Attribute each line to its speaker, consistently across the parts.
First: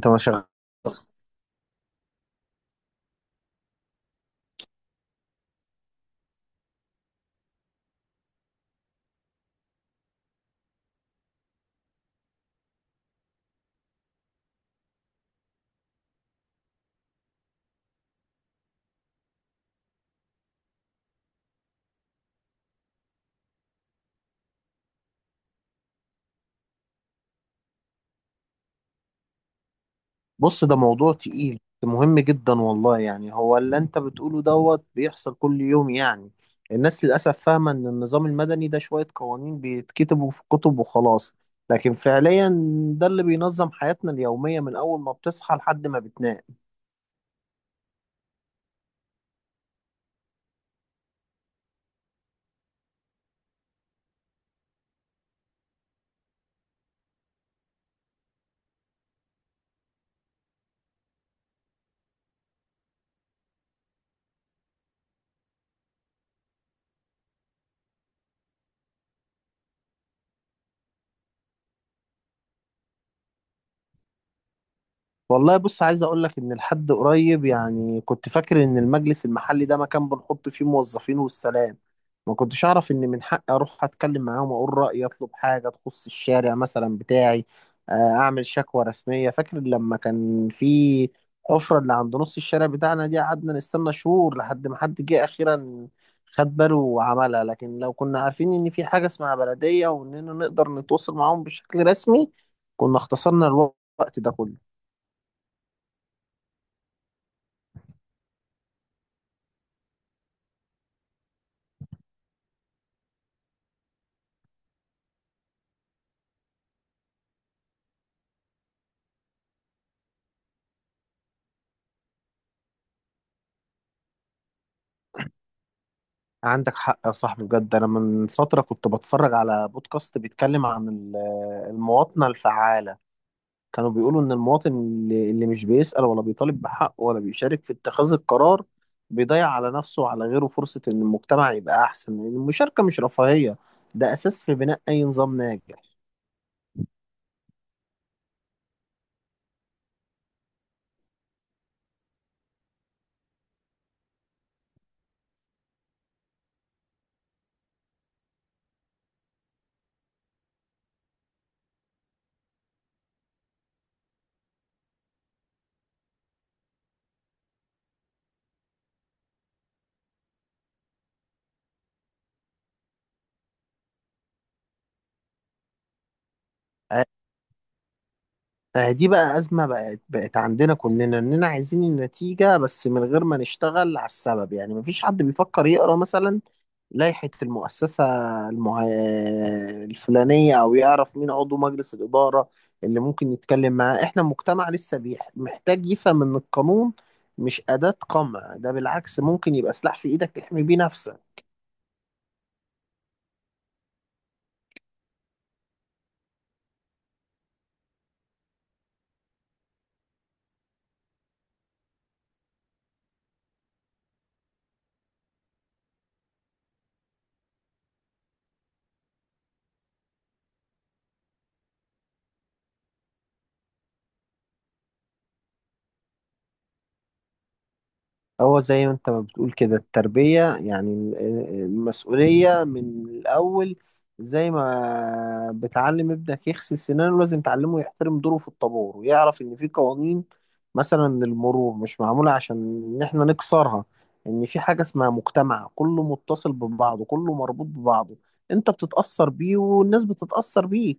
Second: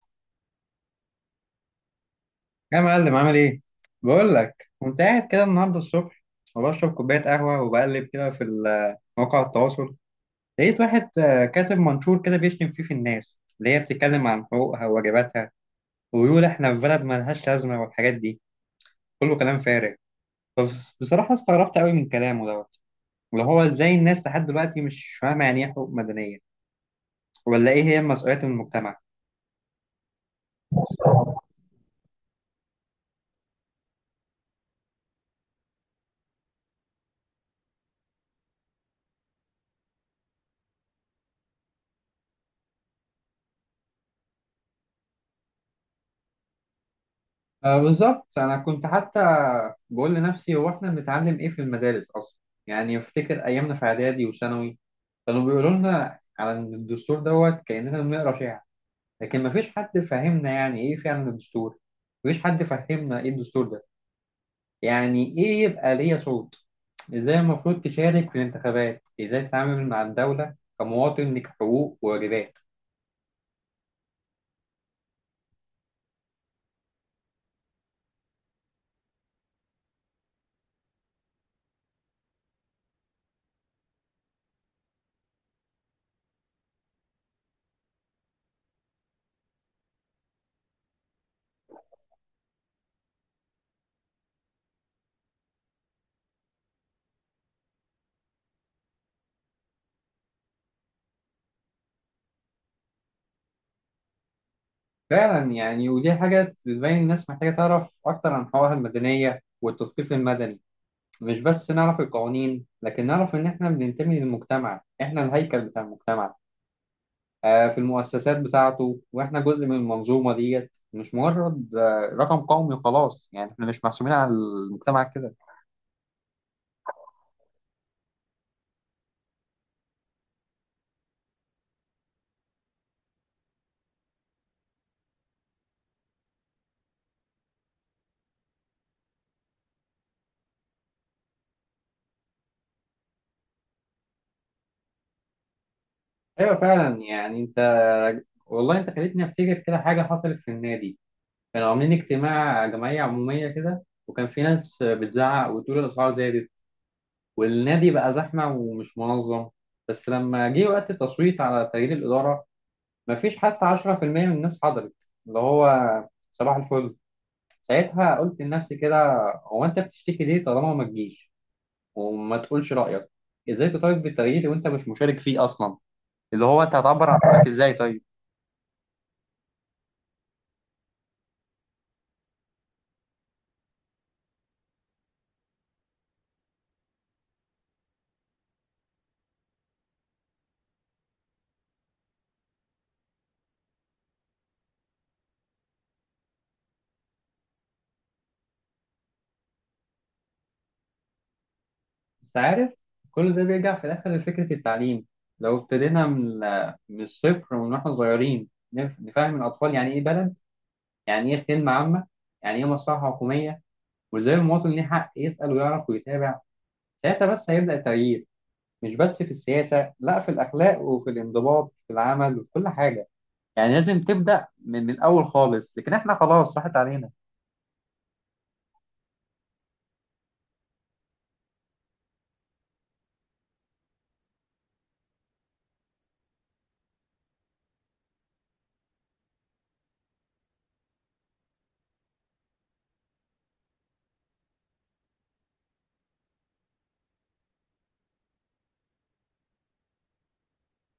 Speaker 1: انت ما شغال اصلا.
Speaker 2: يا معلم، عامل ايه؟ بقول لك كنت قاعد كده النهارده الصبح، وبشرب كوبايه قهوه وبقلب كده في مواقع التواصل. لقيت واحد كاتب منشور كده بيشتم فيه في الناس اللي هي بتتكلم عن حقوقها وواجباتها، ويقول احنا في بلد ملهاش لازمه والحاجات دي كله كلام فارغ. فبصراحه استغربت قوي من كلامه دوت، اللي هو ازاي الناس لحد دلوقتي مش فاهمه يعني ايه حقوق مدنيه ولا ايه هي مسؤوليات المجتمع؟
Speaker 1: بص، ده موضوع تقيل، مهم جدا والله. يعني هو اللي انت بتقوله دوت بيحصل كل يوم يعني. الناس للاسف فاهمه ان النظام المدني ده شويه قوانين بيتكتبوا في كتب وخلاص، لكن فعليا ده اللي بينظم حياتنا اليوميه من اول ما بتصحى لحد ما بتنام.
Speaker 2: آه، بالظبط، انا كنت حتى بقول لنفسي، هو احنا بنتعلم ايه في المدارس اصلا؟ يعني افتكر ايامنا في اعدادي وثانوي، كانوا بيقولوا لنا على إن الدستور دوت كاننا بنقرا شعر، لكن ما فيش حد فهمنا يعني ايه فعلا الدستور. ما فيش حد فهمنا ايه الدستور ده، يعني ايه يبقى ليا صوت، ازاي المفروض تشارك في الانتخابات، ازاي تتعامل مع الدولة كمواطن لك حقوق وواجبات.
Speaker 1: والله بص، عايز اقول لك ان لحد قريب يعني كنت فاكر ان المجلس المحلي ده مكان بنحط فيه موظفين والسلام. ما كنتش اعرف ان من حقي اروح اتكلم معاهم واقول رايي، اطلب حاجه تخص الشارع مثلا بتاعي، آه، اعمل شكوى رسميه. فاكر لما كان في حفره اللي عند نص الشارع بتاعنا دي؟ قعدنا نستنى شهور لحد ما حد جه اخيرا خد باله وعملها. لكن لو كنا عارفين ان في حاجه اسمها بلديه واننا نقدر نتواصل معاهم بشكل رسمي، كنا اختصرنا الوقت ده كله.
Speaker 2: فعلا، يعني ودي حاجة بتبين الناس محتاجة تعرف أكتر عن حقوقها المدنية والتثقيف المدني. مش بس نعرف القوانين، لكن نعرف إن إحنا بننتمي للمجتمع، إحنا الهيكل بتاع المجتمع، في المؤسسات بتاعته، وإحنا جزء من المنظومة ديت، مش مجرد رقم قومي خلاص، يعني إحنا مش محسوبين على المجتمع كده.
Speaker 1: عندك حق يا صاحبي، بجد. انا من فتره كنت بتفرج على بودكاست بيتكلم عن المواطنه الفعاله. كانوا بيقولوا ان المواطن اللي مش بيسأل ولا بيطالب بحقه ولا بيشارك في اتخاذ القرار، بيضيع على نفسه وعلى غيره فرصه ان المجتمع يبقى احسن، لان المشاركه مش رفاهيه، ده اساس في بناء اي نظام ناجح.
Speaker 2: أيوة، فعلا. يعني أنت، والله أنت خليتني أفتكر كده حاجة حصلت في النادي. كانوا عاملين اجتماع جمعية عمومية كده، وكان في ناس بتزعق وتقول الأسعار زادت والنادي بقى زحمة ومش منظم. بس لما جه وقت التصويت على تغيير الإدارة، مفيش حتى 10% من الناس حضرت. اللي هو، صباح الفل. ساعتها قلت لنفسي كده، هو انت بتشتكي ليه طالما ما تجيش وما تقولش رأيك؟ ازاي تطالب بالتغيير وانت مش مشارك فيه اصلا؟ اللي هو انت هتعبر عن رأيك ازاي طيب؟
Speaker 1: دي بقى أزمة بقت عندنا كلنا، إننا عايزين النتيجة بس من غير ما نشتغل على السبب. يعني مفيش حد بيفكر يقرأ مثلا لائحة المؤسسة المه... الفلانية، أو يعرف مين عضو مجلس الإدارة اللي ممكن يتكلم معاه. إحنا مجتمع لسه محتاج يفهم إن القانون مش أداة قمع، ده بالعكس ممكن يبقى سلاح في إيدك تحمي بيه نفسك.
Speaker 2: انت عارف، كل ده بيرجع في الاخر لفكرة التعليم. لو ابتدينا من الصفر ومن واحنا صغيرين، نفهم الاطفال يعني ايه بلد، يعني ايه خدمة عامة، يعني ايه مصلحة حكومية، وازاي المواطن ليه حق يسأل ويعرف ويتابع. ساعتها بس هيبدأ التغيير، مش بس في السياسة، لا، في الأخلاق وفي الانضباط في العمل وفي كل حاجة. يعني لازم تبدأ من الأول خالص، لكن إحنا خلاص راحت علينا.
Speaker 1: هو زي ما انت ما بتقول كده، التربية يعني المسؤولية من الأول. زي ما بتعلم ابنك يغسل سنانه، لازم تعلمه يحترم دوره في الطابور ويعرف إن في قوانين. مثلا المرور مش معمولة عشان إن إحنا نكسرها، إن في حاجة اسمها مجتمع كله متصل ببعضه، كله مربوط ببعضه. أنت بتتأثر بيه والناس بتتأثر بيه.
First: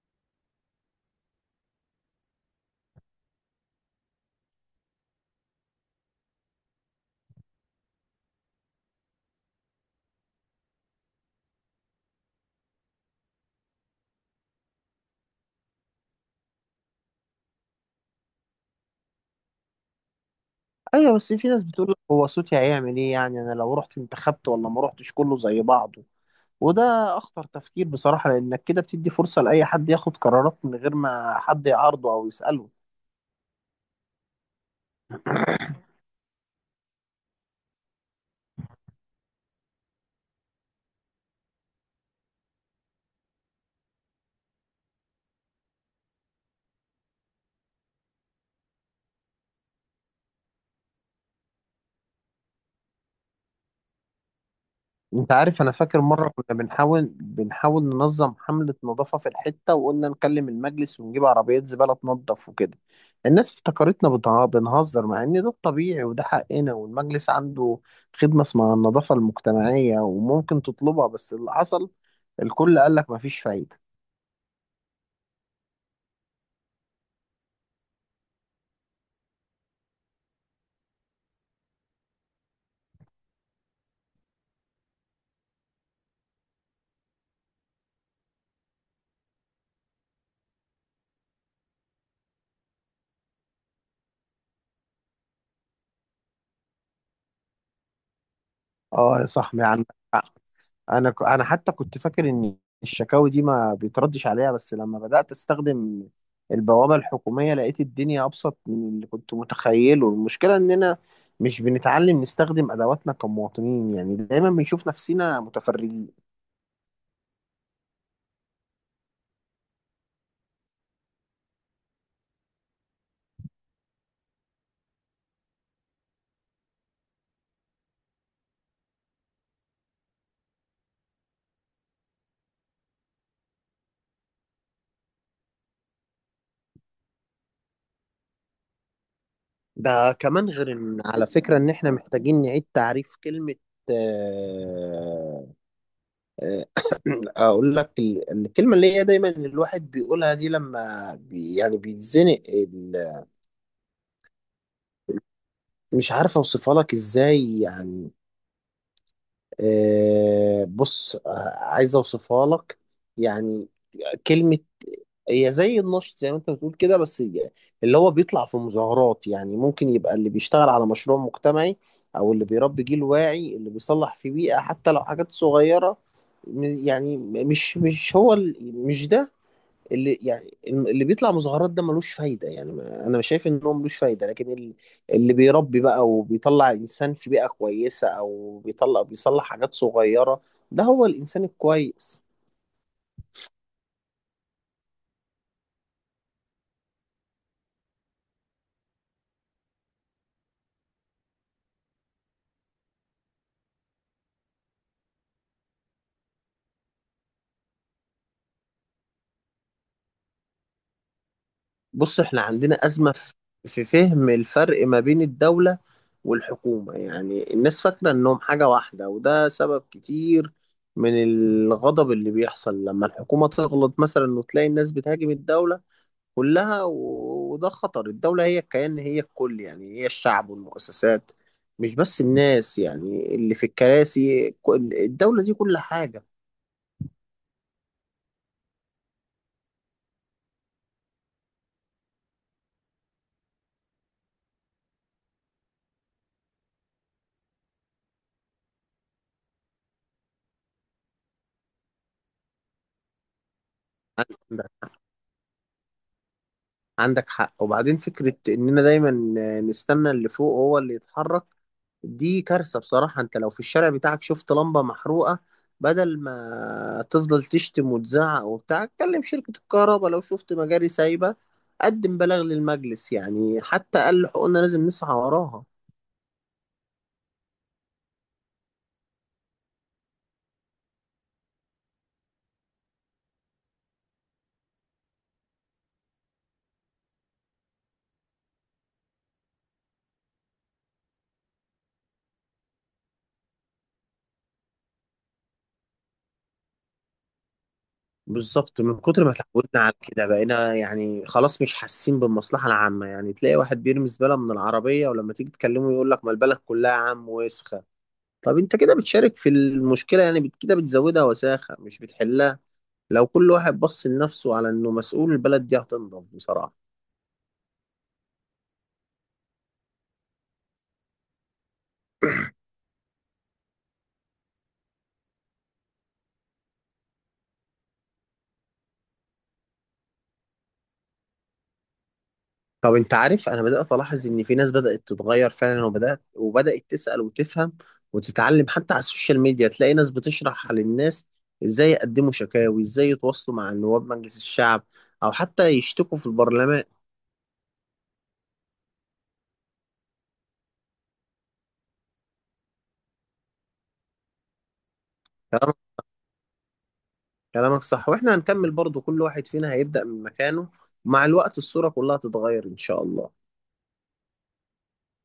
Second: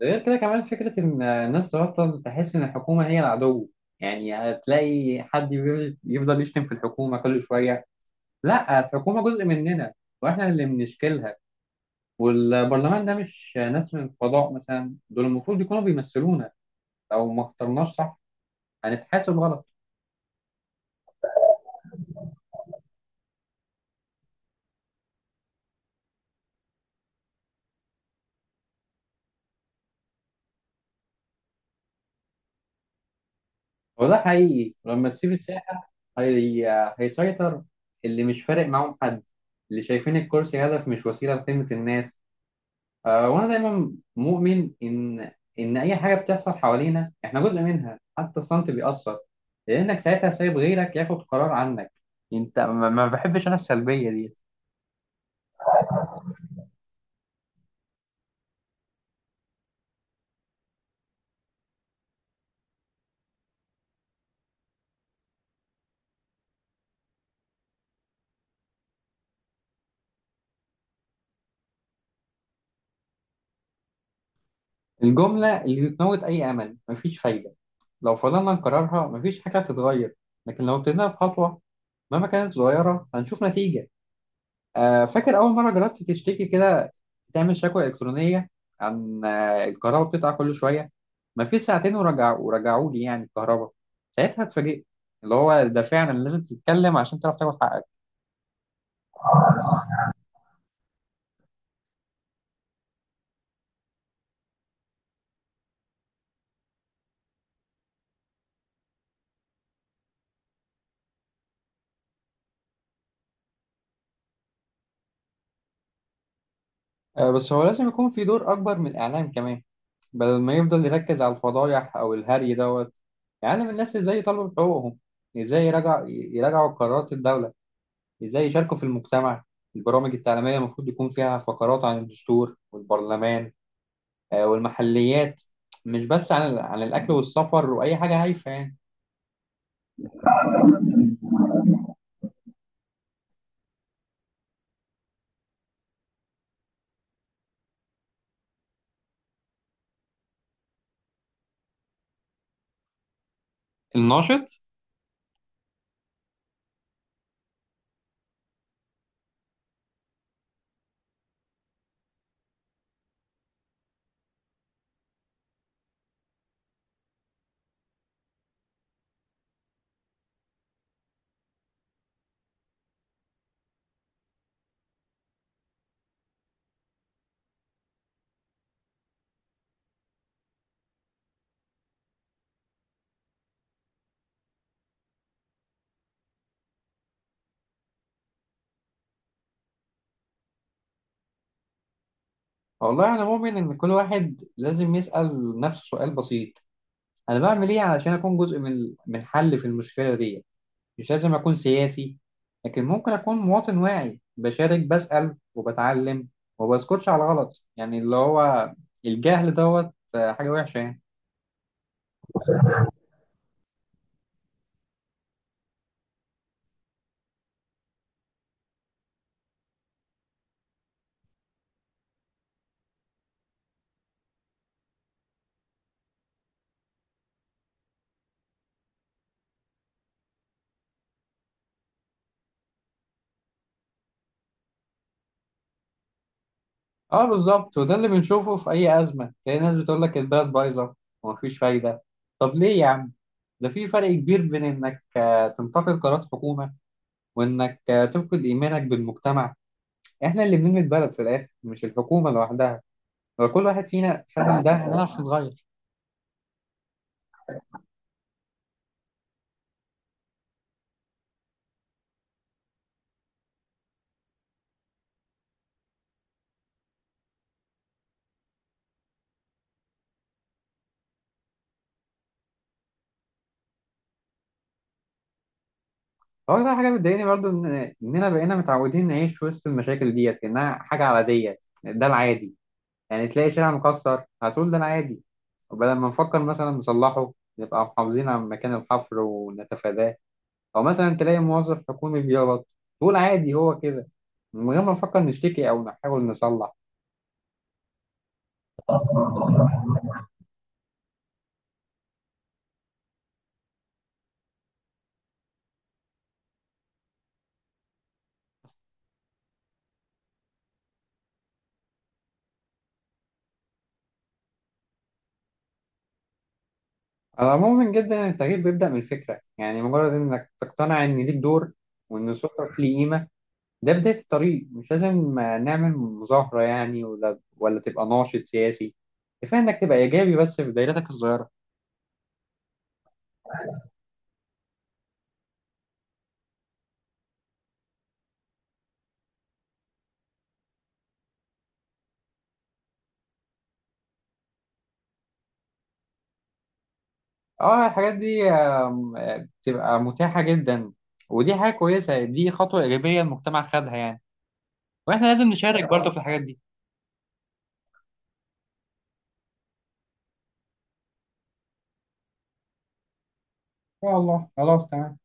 Speaker 2: ده غير كده كمان فكرة إن الناس تبطل تحس إن الحكومة هي العدو. يعني هتلاقي حد يفضل يشتم في الحكومة كل شوية. لا، الحكومة جزء مننا، وإحنا اللي بنشكلها. والبرلمان ده مش ناس من الفضاء مثلا، دول المفروض يكونوا بيمثلونا. لو ما اخترناش صح، هنتحاسب غلط.
Speaker 1: أيوة، بس في ناس بتقول لك هو صوتي هيعمل إيه يعني، أنا لو رحت انتخبت ولا ما رحتش كله زي بعضه. وده اخطر تفكير بصراحة، لانك كده بتدي فرصة لاي حد ياخد قرارات من غير ما حد يعارضه او يسأله.
Speaker 2: هو ده حقيقي، لما تسيب الساحة هيسيطر اللي مش فارق معاهم حد، اللي شايفين الكرسي هدف مش وسيلة لخدمة الناس. آه، وأنا دايما مؤمن إن أي حاجة بتحصل حوالينا إحنا جزء منها، حتى الصمت بيأثر. لأنك ساعتها سايب غيرك ياخد قرار عنك. أنت، ما بحبش أنا السلبية دي.
Speaker 1: انت عارف، انا فاكر مرة كنا بنحاول ننظم حملة نظافة في الحتة، وقلنا نكلم المجلس ونجيب عربيات زبالة تنظف وكده. الناس افتكرتنا بنهزر، مع ان ده الطبيعي وده حقنا، والمجلس عنده خدمة اسمها النظافة المجتمعية وممكن تطلبها. بس اللي حصل، الكل قال لك مفيش فايدة.
Speaker 2: الجملة اللي بتموت أي أمل، مفيش فايدة. لو فضلنا نكررها، مفيش حاجة هتتغير. لكن لو ابتدينا بخطوة، مهما كانت صغيرة، هنشوف نتيجة. فاكر أول مرة جربت تشتكي كده، تعمل شكوى إلكترونية عن الكهرباء بتقطع كل شوية؟ مفيش ساعتين، ورجعوا لي يعني الكهرباء. ساعتها اتفاجئت، اللي هو ده فعلا لازم تتكلم عشان تعرف تاخد حقك.
Speaker 1: اه يا صاحبي عندك حق. انا انا حتى كنت فاكر ان الشكاوي دي ما بيتردش عليها، بس لما بدأت استخدم البوابة الحكومية لقيت الدنيا ابسط من اللي كنت متخيله. المشكلة اننا مش بنتعلم نستخدم ادواتنا كمواطنين، يعني دايما بنشوف نفسنا متفرجين.
Speaker 2: بس هو لازم يكون في دور أكبر من الإعلام كمان. بدل ما يفضل يركز على الفضايح أو الهري دوت، يعلم الناس إزاي يطالبوا بحقوقهم، إزاي يراجعوا قرارات الدولة، إزاي يشاركوا في المجتمع. البرامج التعليمية المفروض يكون فيها فقرات عن الدستور والبرلمان والمحليات، مش بس عن الأكل والسفر وأي حاجة هايفة يعني.
Speaker 1: ده كمان غير ان على فكرة ان احنا محتاجين نعيد تعريف كلمة، آه، آه، اقول لك، الكلمة اللي هي دايما الواحد بيقولها دي لما يعني بيتزنق.
Speaker 2: الناشط،
Speaker 1: مش عارف اوصفها لك ازاي يعني. آه بص، آه عايز اوصفها لك يعني. كلمة هي زي النشط زي ما انت بتقول كده، بس اللي هو بيطلع في مظاهرات. يعني ممكن يبقى اللي بيشتغل على مشروع مجتمعي، او اللي بيربي جيل واعي، اللي بيصلح في بيئة حتى لو حاجات صغيرة. يعني مش مش هو ال- مش ده اللي يعني. اللي بيطلع مظاهرات ده ملوش فايدة، يعني أنا مش شايف إن هو ملوش فايدة، لكن اللي بيربي بقى وبيطلع إنسان في بيئة كويسة، أو بيطلع بيصلح حاجات صغيرة، ده هو الإنسان الكويس.
Speaker 2: والله أنا مؤمن إن كل واحد لازم يسأل نفسه سؤال بسيط، أنا بعمل إيه علشان أكون جزء من الحل في المشكلة دي؟ مش لازم أكون سياسي، لكن ممكن أكون مواطن واعي بشارك، بسأل وبتعلم، وبسكتش على الغلط، يعني اللي هو الجهل دوت، حاجة وحشة يعني.
Speaker 1: بص، إحنا عندنا أزمة في في فهم الفرق ما بين الدولة والحكومة. يعني الناس فاكرة إنهم حاجة واحدة، وده سبب كتير من الغضب اللي بيحصل لما الحكومة تغلط مثلا وتلاقي الناس بتهاجم الدولة كلها. وده خطر. الدولة هي الكيان، هي الكل، يعني هي الشعب والمؤسسات، مش بس الناس يعني اللي في الكراسي. الدولة دي كل حاجة.
Speaker 2: اه، بالظبط، وده اللي بنشوفه في اي ازمه، تلاقي ناس بتقول لك البلد بايظه ومفيش فايده. طب ليه يا عم؟ ده في فرق كبير بين انك تنتقد قرارات حكومه، وانك تفقد ايمانك بالمجتمع. احنا اللي بنبني البلد في الاخر، مش الحكومه لوحدها. لو كل واحد فينا فاهم ده،
Speaker 1: عندك
Speaker 2: هنعرف نتغير.
Speaker 1: عندك حق. وبعدين فكرة إننا دايما نستنى اللي فوق هو اللي يتحرك، دي كارثة بصراحة. انت لو في الشارع بتاعك شفت لمبة محروقة، بدل ما تفضل تشتم وتزعق وبتاع، كلم شركة الكهرباء. لو شفت مجاري سايبة، قدم بلاغ للمجلس. يعني حتى أقل حقوقنا لازم نسعى وراها.
Speaker 2: هو ده حاجه بتضايقني برضو، ان اننا بقينا متعودين نعيش وسط المشاكل ديت كانها حاجه عاديه. ده العادي، يعني تلاقي شارع مكسر هتقول ده أنا عادي، وبدل ما نفكر مثلا نصلحه، نبقى محافظين على مكان الحفر ونتفاداه. أو مثلا تلاقي موظف حكومي بيغلط، تقول عادي هو كده، من غير ما نفكر نشتكي أو نحاول نصلح.
Speaker 1: بالظبط، من كتر ما اتعودنا على كده بقينا يعني خلاص مش حاسين بالمصلحة العامة. يعني تلاقي واحد بيرمي زبالة من العربية، ولما تيجي تكلمه يقول لك ما البلد كلها يا عم وسخة. طب انت كده بتشارك في المشكلة، يعني كده بتزودها وساخة مش بتحلها. لو كل واحد بص لنفسه على انه مسؤول، البلد دي هتنضف بصراحة.
Speaker 2: على العموم، جدا إن التغيير بيبدأ من الفكرة، يعني مجرد إنك تقتنع إن ليك دور، وإن صوتك ليه قيمة، ده بداية الطريق. مش لازم نعمل مظاهرة يعني، ولا تبقى ناشط سياسي. كفاية إنك تبقى إيجابي بس في دايرتك الصغيرة.
Speaker 1: طب انت عارف، انا بدأت الاحظ ان في ناس بدأت تتغير فعلا، وبدأت تسأل وتفهم وتتعلم. حتى على السوشيال ميديا تلاقي ناس بتشرح للناس ازاي يقدموا شكاوي، ازاي يتواصلوا مع نواب مجلس الشعب، او حتى يشتكوا في البرلمان.
Speaker 2: اه، الحاجات دي بتبقى متاحة جدا، ودي حاجة كويسة، دي خطوة إيجابية المجتمع خدها يعني. واحنا لازم
Speaker 1: كلامك
Speaker 2: نشارك برضه في الحاجات دي.
Speaker 1: كلامك صح. واحنا هنكمل برضو، كل واحد فينا هيبدأ من مكانه، ومع الوقت الصورة كلها تتغير ان شاء الله.
Speaker 2: إن شاء الله، خلاص تمام.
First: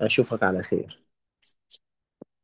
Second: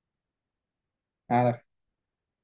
Speaker 1: اشوفك على خير.
Speaker 2: على